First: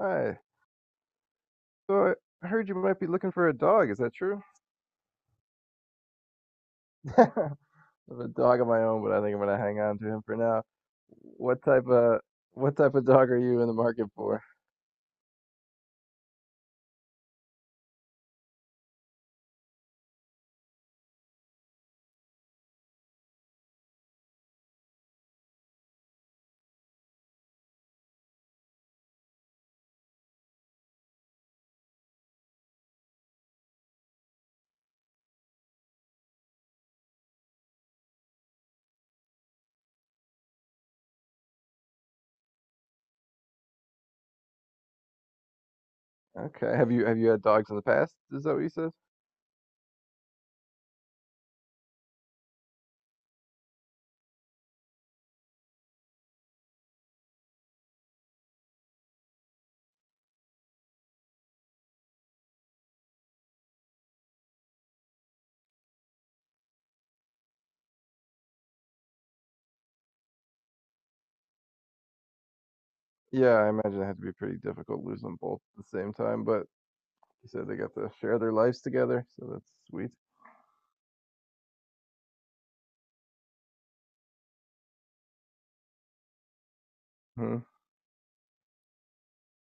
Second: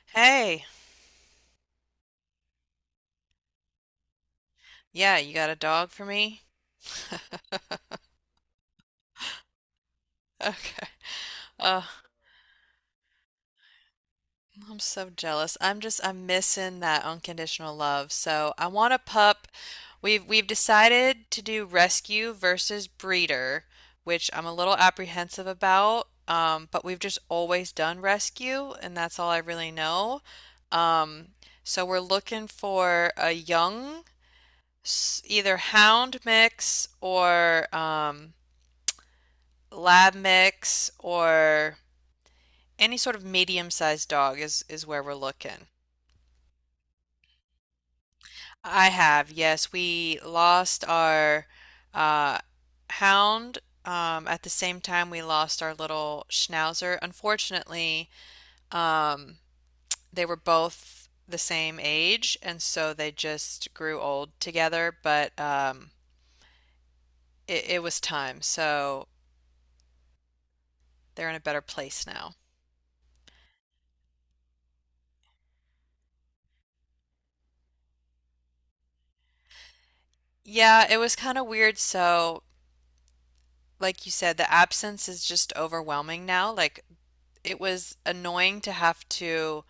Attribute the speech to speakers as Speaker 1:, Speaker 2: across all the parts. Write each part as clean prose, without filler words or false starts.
Speaker 1: Hi.
Speaker 2: Hey,
Speaker 1: So, I heard you might be looking for a dog. Is that true?
Speaker 2: yeah, you got a dog for me?
Speaker 1: I have a dog of my own, but I think I'm gonna hang on to him for now.
Speaker 2: Okay.
Speaker 1: What
Speaker 2: Uh,
Speaker 1: type of what type of dog are you in the market for?
Speaker 2: I'm so jealous. I'm missing that unconditional love. So I want a pup. We've decided to do rescue versus breeder, which I'm a little apprehensive about. But we've just always done rescue, and that's all I really know. Um, so we're looking for a young, either hound mix or lab mix or any sort of medium-sized dog is where we're looking.
Speaker 1: Okay. Have you had dogs in the past? Is that what you
Speaker 2: I
Speaker 1: said?
Speaker 2: have, yes, we lost our uh, hound, at the same time we lost our little schnauzer. Unfortunately, um, they were both the same age, and so they just grew old together. But it was time, so they're in a better place now.
Speaker 1: Yeah, I imagine it had to be pretty difficult losing them both at the same time, but you said they got to share their lives together, so that's sweet.
Speaker 2: Yeah, it was kind of weird. So, like you said, the absence is just overwhelming now. Like
Speaker 1: Hmm.
Speaker 2: it was annoying to have to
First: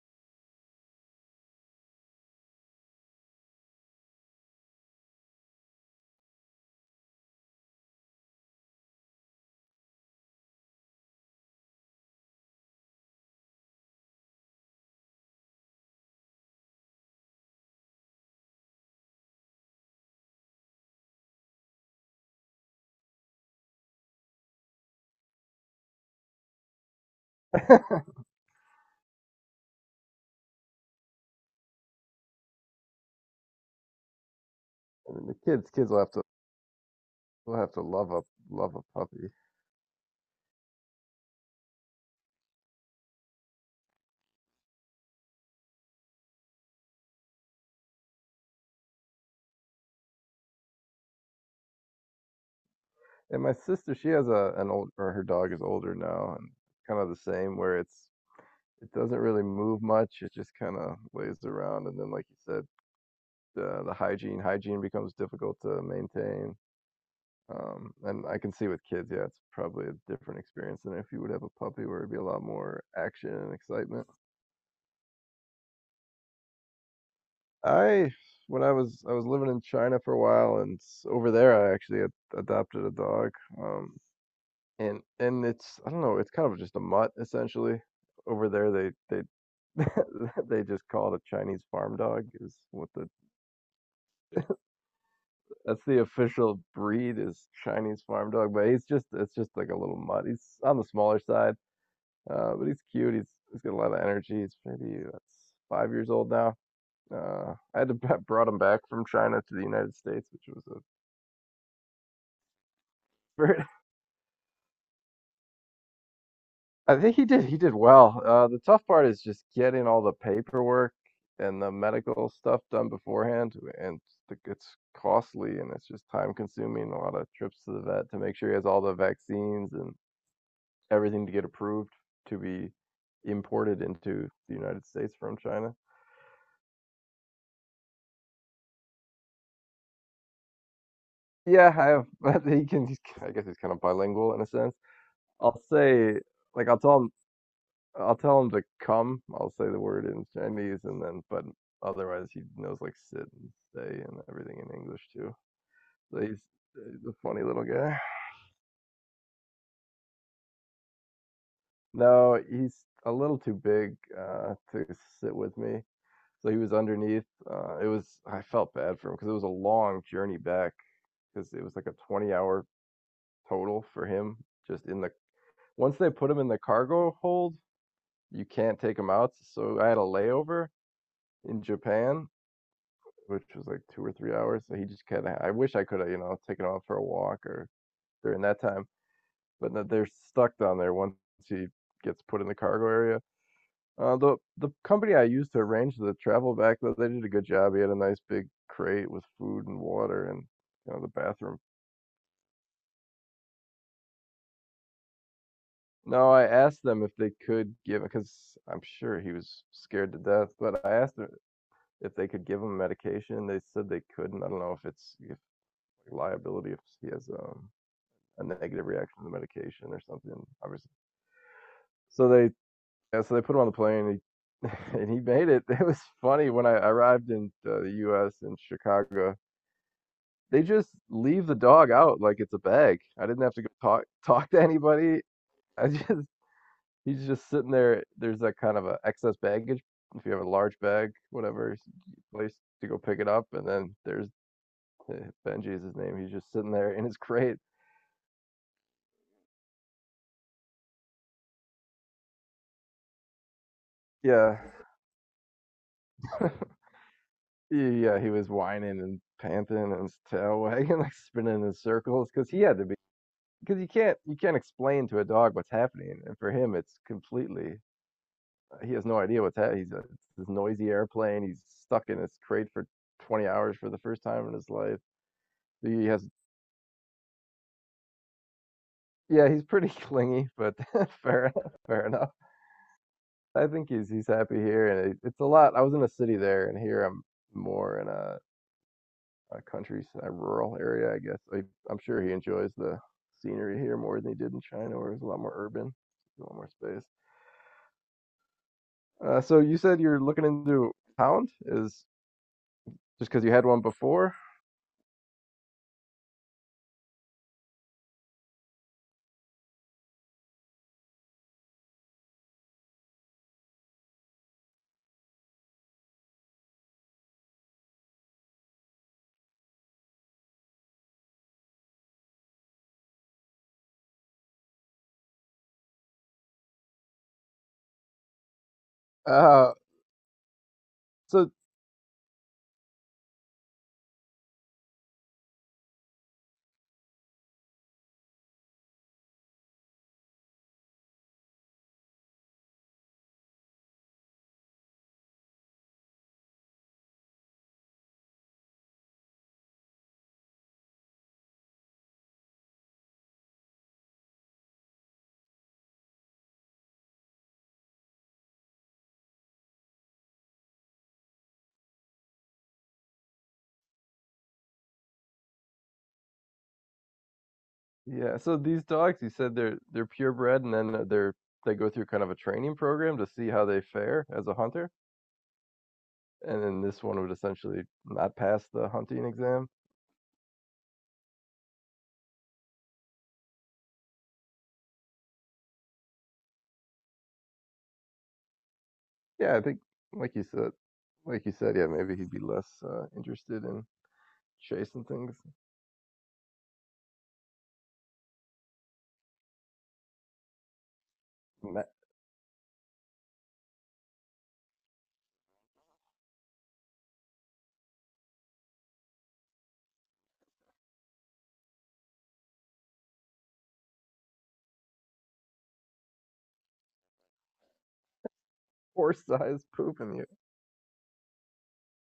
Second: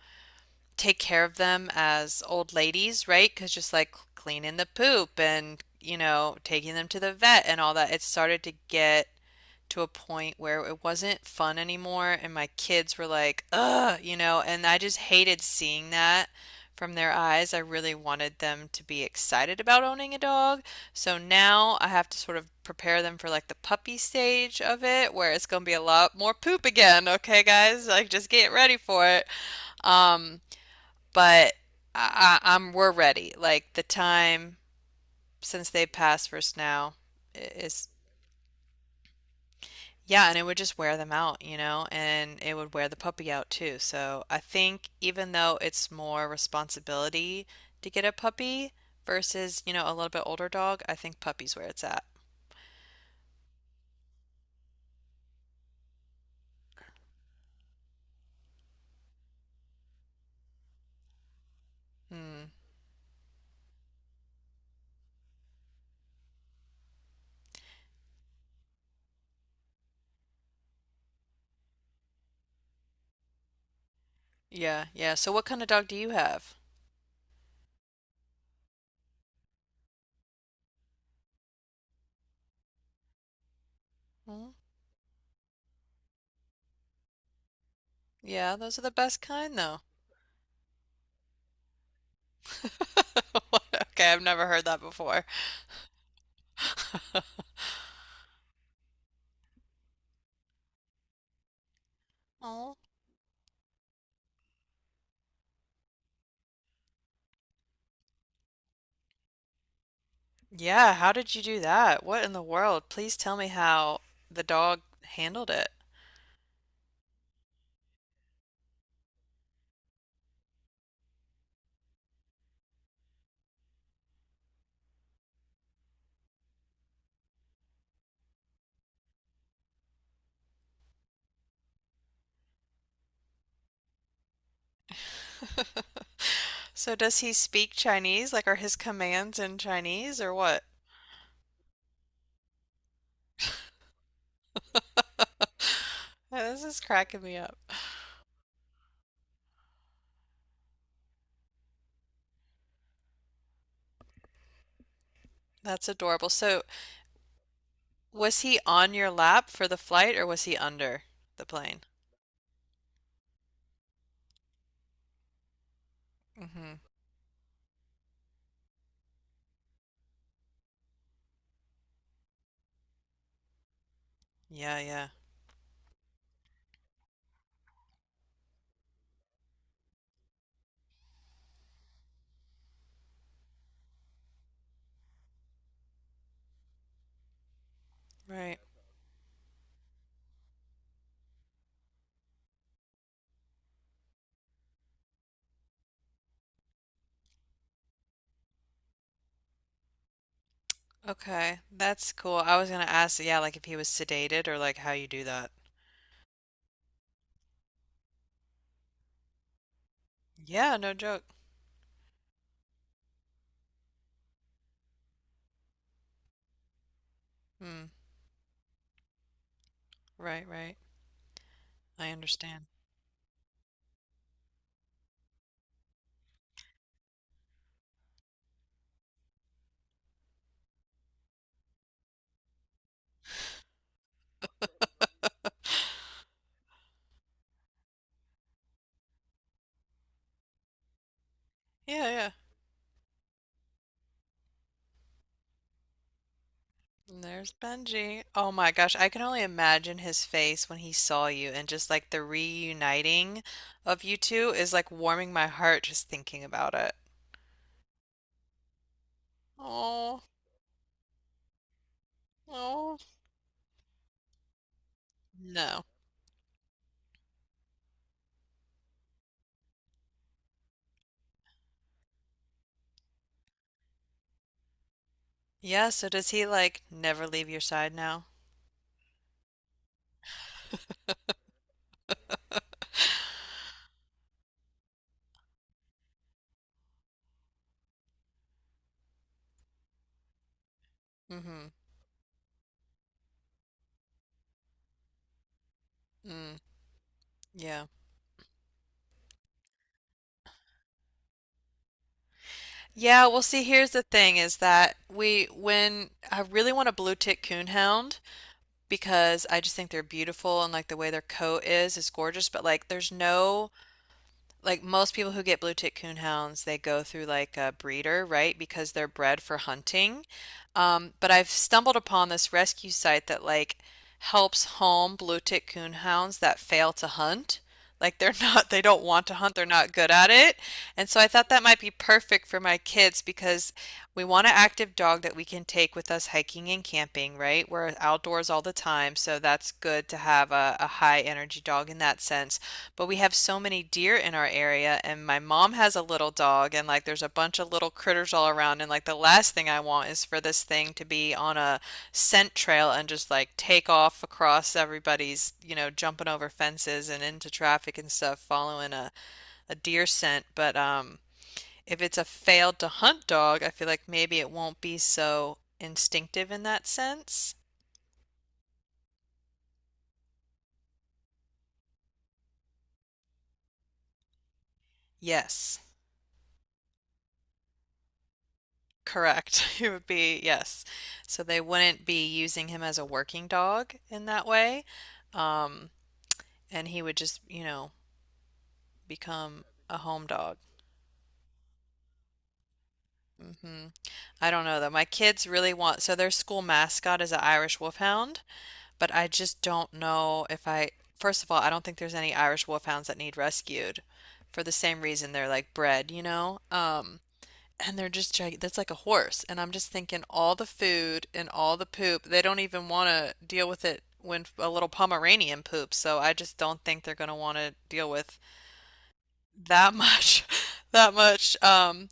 Speaker 2: take care of them as old ladies, right? Because just like cleaning the poop and, taking them to the vet and all that, it started to get to a point where it wasn't fun anymore. And my kids were like, ugh, and I just hated seeing that from their eyes. I really wanted them to be excited about owning a dog. So now I have to sort of prepare them for like the puppy stage of it, where it's going to be a lot more poop again. Okay, guys, like just get ready for it. Um, but I, am we're ready. Like the time
Speaker 1: And the
Speaker 2: since
Speaker 1: kids,
Speaker 2: they
Speaker 1: kids will have to
Speaker 2: passed first now
Speaker 1: will have to
Speaker 2: is
Speaker 1: love a love a puppy.
Speaker 2: yeah, and it would just wear them out, and it would wear the puppy out too. So I think even though it's more responsibility to get a puppy versus, a little bit older dog, I think puppy's where it's at.
Speaker 1: And my sister, she has a an old or her dog is older now and kind of the same where it doesn't really move much. It just kinda lays around, and then, like you
Speaker 2: Hmm.
Speaker 1: said, the hygiene becomes difficult to maintain. And I can see with kids, yeah, it's probably a different experience than if you would have a puppy where it'd be a lot more action and excitement.
Speaker 2: Yeah, yeah. So what kind of dog do you have?
Speaker 1: I when I was living in China for a while, and s over there, I actually ad adopted a dog, um,
Speaker 2: Hmm.
Speaker 1: and it's, I don't know, it's kind of just a mutt, essentially. Over
Speaker 2: Yeah,
Speaker 1: there,
Speaker 2: those are the best
Speaker 1: they
Speaker 2: kind though.
Speaker 1: they just call it a Chinese farm dog is what the
Speaker 2: Okay, I've never heard that before.
Speaker 1: that's the official breed, is Chinese farm dog, but he's just it's just like a little mutt. He's on the smaller side, but
Speaker 2: Oh.
Speaker 1: he's cute. He's got a lot of energy. He's maybe, that's 5 years old now. I had to I brought him back from China to the United States, which was a
Speaker 2: Yeah, how did you do that? What in the world? Please tell me
Speaker 1: very.
Speaker 2: how the dog handled it.
Speaker 1: I think he did well. The tough part is just getting all the paperwork and the medical stuff done beforehand, and it's costly and it's just time consuming. A lot of trips to the vet to make sure he has all the vaccines and everything to get approved to be imported into the United States from China.
Speaker 2: So does he speak Chinese? Like are his commands in Chinese or what?
Speaker 1: Yeah, I have. But he can. I guess he's kind of bilingual in a sense. I'll say,
Speaker 2: Oh, this
Speaker 1: like, I'll
Speaker 2: is
Speaker 1: tell him.
Speaker 2: cracking me up.
Speaker 1: I'll tell him to come. I'll say the word in Chinese, and then, but otherwise, he knows like sit and stay and everything in English too.
Speaker 2: That's
Speaker 1: So
Speaker 2: adorable.
Speaker 1: he's,
Speaker 2: So
Speaker 1: he's a funny little guy.
Speaker 2: was he on your lap for the flight or was he under the plane?
Speaker 1: No, he's a little too big to sit with me. So he was
Speaker 2: Mm-hmm.
Speaker 1: underneath. It was. I felt bad for him because it was a long journey back, because it was like a 20-hour total for him,
Speaker 2: Yeah,
Speaker 1: just in
Speaker 2: yeah.
Speaker 1: the Once they put him in the cargo hold, you can't take him out. So I had a layover in Japan, which was like 2 or 3 hours, so he just kind of, I wish I could have, you know, taken off for a walk or during
Speaker 2: Right.
Speaker 1: that time. But no, they're stuck down there once he gets put in the cargo area. The company I used to arrange the travel back, though, they did a good job. He had a nice big crate with food and water and, you know, the bathroom.
Speaker 2: Okay. That's cool. I was gonna ask, yeah, like if he was sedated or like how you do that.
Speaker 1: No, I asked them if they could give, because I'm sure he was scared to death,
Speaker 2: Yeah,
Speaker 1: but I
Speaker 2: no
Speaker 1: asked
Speaker 2: joke.
Speaker 1: them if they could give him medication. They said they couldn't. I don't know if it's if like liability if he has
Speaker 2: Hmm.
Speaker 1: a negative reaction to the medication or something.
Speaker 2: Right, right.
Speaker 1: Obviously,
Speaker 2: I
Speaker 1: so they
Speaker 2: understand.
Speaker 1: yeah, so they put him on the plane. He, and he made it. It was funny when I arrived in the U.S. in Chicago. They just leave the dog out like it's a bag. I didn't have to go talk to anybody. I just He's just sitting there. There's that kind of a excess baggage. If you have a large bag, whatever
Speaker 2: Yeah, yeah.
Speaker 1: place to go pick it up, and then there's Benji is his name. He's just sitting there in his
Speaker 2: And there's
Speaker 1: crate.
Speaker 2: Benji. Oh my gosh, I can only imagine his face when he saw you and just like the reuniting of you two
Speaker 1: Yeah,
Speaker 2: is like warming my heart just thinking about it.
Speaker 1: yeah. He was whining and panting and his
Speaker 2: Oh,
Speaker 1: tail wagging, like spinning in circles, because he had to be.
Speaker 2: oh.
Speaker 1: Because you can't explain to a dog what's
Speaker 2: No.
Speaker 1: happening, and for him it's completely. He has no idea what's happening. This noisy airplane. He's stuck in his crate for 20 hours for the first time in his life.
Speaker 2: Yeah,
Speaker 1: He
Speaker 2: so
Speaker 1: has
Speaker 2: does he like never leave your side now?
Speaker 1: Yeah, he's pretty clingy, but fair fair enough. I think he's happy here, and it's a lot. I was in a city there, and here I'm more in a country, a rural area, I guess.
Speaker 2: Mm-hmm.
Speaker 1: I'm sure he enjoys the scenery here more than he did in China, where it's a lot more urban, a lot
Speaker 2: Mm,
Speaker 1: more space.
Speaker 2: yeah.
Speaker 1: So you said you're looking into hound is
Speaker 2: Yeah,
Speaker 1: just
Speaker 2: well
Speaker 1: because you
Speaker 2: see,
Speaker 1: had one
Speaker 2: here's the
Speaker 1: before.
Speaker 2: thing is that we when I really want a blue tick coonhound because I just think they're beautiful and like the way their coat is gorgeous, but like there's no like most people who get blue tick coonhounds, they go through like a breeder, right? Because they're bred for hunting. But I've stumbled upon this rescue site that like helps home blue tick coonhounds that fail to hunt. Like they're not, they don't want to hunt, they're
Speaker 1: Uh,
Speaker 2: not good at it. And so I thought
Speaker 1: so
Speaker 2: that might be perfect for my kids because we want an active dog that we can take with us hiking and camping, right? We're outdoors all the time, so that's good to have a high energy dog in that sense. But we have so many deer in our area, and my mom has a little dog, and like there's a bunch of little critters all around. And like the last thing I want is for this thing to be on a scent trail and just like take off across everybody's, jumping over fences and into traffic and stuff, following a deer scent. But, if it's a failed to hunt dog, I feel like maybe it won't be so instinctive in that sense.
Speaker 1: yeah, so these dogs, you said they're purebred, and then they go through kind of a training program to see how they fare as a hunter.
Speaker 2: Yes,
Speaker 1: And then this one would essentially not pass the hunting
Speaker 2: correct.
Speaker 1: exam.
Speaker 2: It would be yes. So they wouldn't be using him as a working dog in that way. Um, and he would just,
Speaker 1: Yeah, I
Speaker 2: become
Speaker 1: think,
Speaker 2: a home
Speaker 1: like you
Speaker 2: dog.
Speaker 1: said, like you said, yeah, maybe he'd be less interested
Speaker 2: Hmm.
Speaker 1: in
Speaker 2: I don't know though. My
Speaker 1: chasing things.
Speaker 2: kids really want, so their school mascot is an Irish Wolfhound. But I just don't know if I, First of all, I
Speaker 1: And
Speaker 2: don't
Speaker 1: that
Speaker 2: think there's any Irish wolfhounds that need rescued for the same reason they're like bred, you know? And they're just gig that's like a horse. And I'm just thinking all the food and all the poop, they don't even want to deal with it when a little Pomeranian poops. So I just don't think they're going to want to deal with
Speaker 1: horse sized
Speaker 2: that
Speaker 1: poop, and
Speaker 2: much. That much.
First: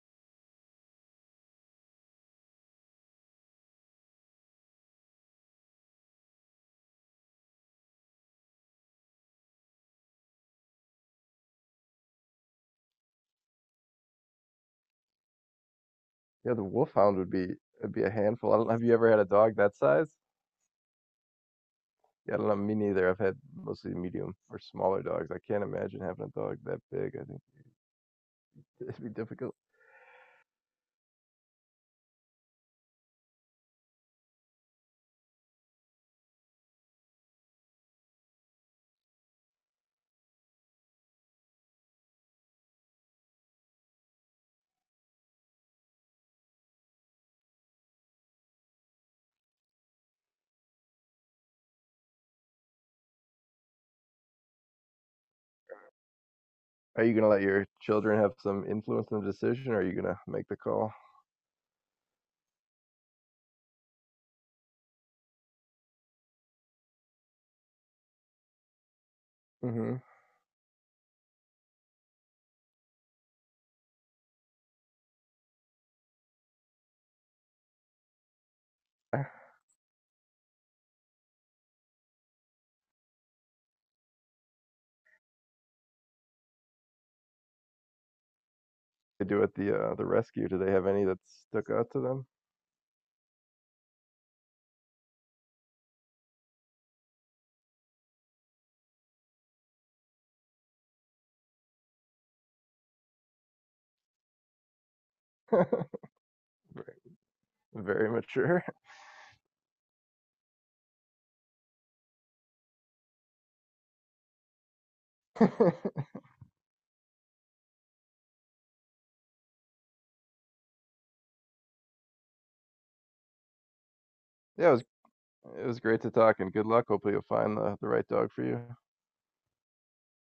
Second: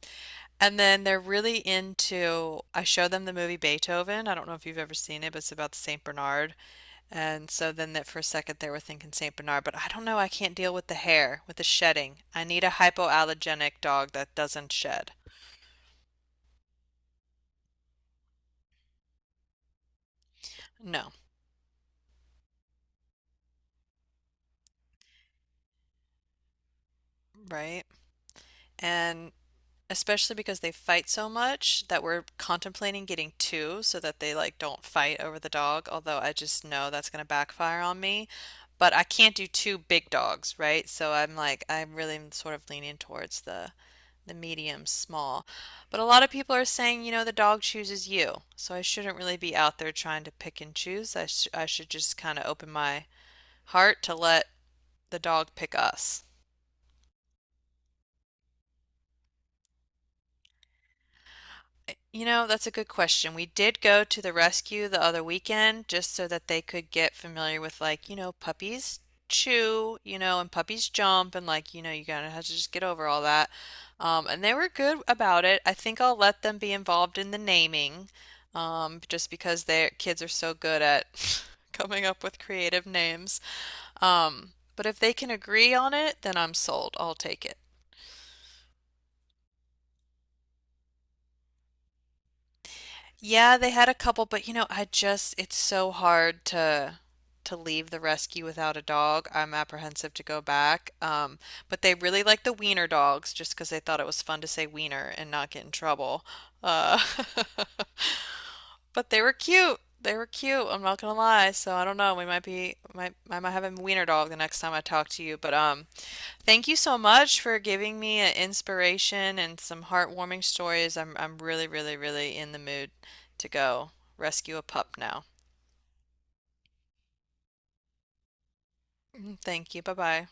Speaker 2: And then they're really into. I show them the movie Beethoven. I don't know if you've ever seen it, but it's about the Saint Bernard, and so then that for a second they were thinking St. Bernard, but I don't know, I can't deal with the hair, with the shedding. I need a hypoallergenic dog that doesn't shed.
Speaker 1: yeah, the wolfhound would be a handful. I don't know. Have you ever had a dog that size?
Speaker 2: No,
Speaker 1: Yeah, I don't know. Me neither. I've had mostly medium or smaller dogs. I can't imagine having a dog that big. I think
Speaker 2: right?
Speaker 1: it'd be
Speaker 2: And
Speaker 1: difficult.
Speaker 2: especially because they fight so much that we're contemplating getting two so that they like don't fight over the dog, although I just know that's going to backfire on me. But I can't do two big dogs, right? So I'm like I'm really mm, sort of leaning towards the medium small. But a lot of people are saying, you know, the dog chooses you. So I shouldn't really be out there trying to pick and choose. I should just kind of open my heart to let the dog pick us.
Speaker 1: Are you gonna let your children have some influence in the decision, or are you gonna make the call?
Speaker 2: You know, that's a good question. We did go to the rescue the other weekend just so that they could get familiar with, like, you know, puppies
Speaker 1: Hmm.
Speaker 2: chew, you know, and puppies jump, and like, you know, you gotta have to just get over all that. And they were good about it. I think I'll let them be involved in the naming,
Speaker 1: I
Speaker 2: just because their kids are so good at coming up with creative names. Um, but if they can agree on it, then I'm sold. I'll take it.
Speaker 1: They do at the rescue? Do they have any that stuck out to them?
Speaker 2: Yeah, they had a couple, but you know, I just it's so hard to leave the rescue without a dog. I'm apprehensive to go back. But they really like the wiener dogs just because they thought it was fun to say wiener and not get in trouble. Uh,
Speaker 1: Very, very mature.
Speaker 2: but they were cute. They were cute. I'm not gonna lie. So I don't know. We might be might I might have a wiener dog the next time I talk to you. But
Speaker 1: Yeah,
Speaker 2: thank you so much for giving me an inspiration and some heartwarming stories. I'm really, really, really in the mood to go rescue a
Speaker 1: it was
Speaker 2: pup now.
Speaker 1: it was great to talk and good luck. Hopefully you'll find the right dog for you.
Speaker 2: Mm, thank you. Bye-bye.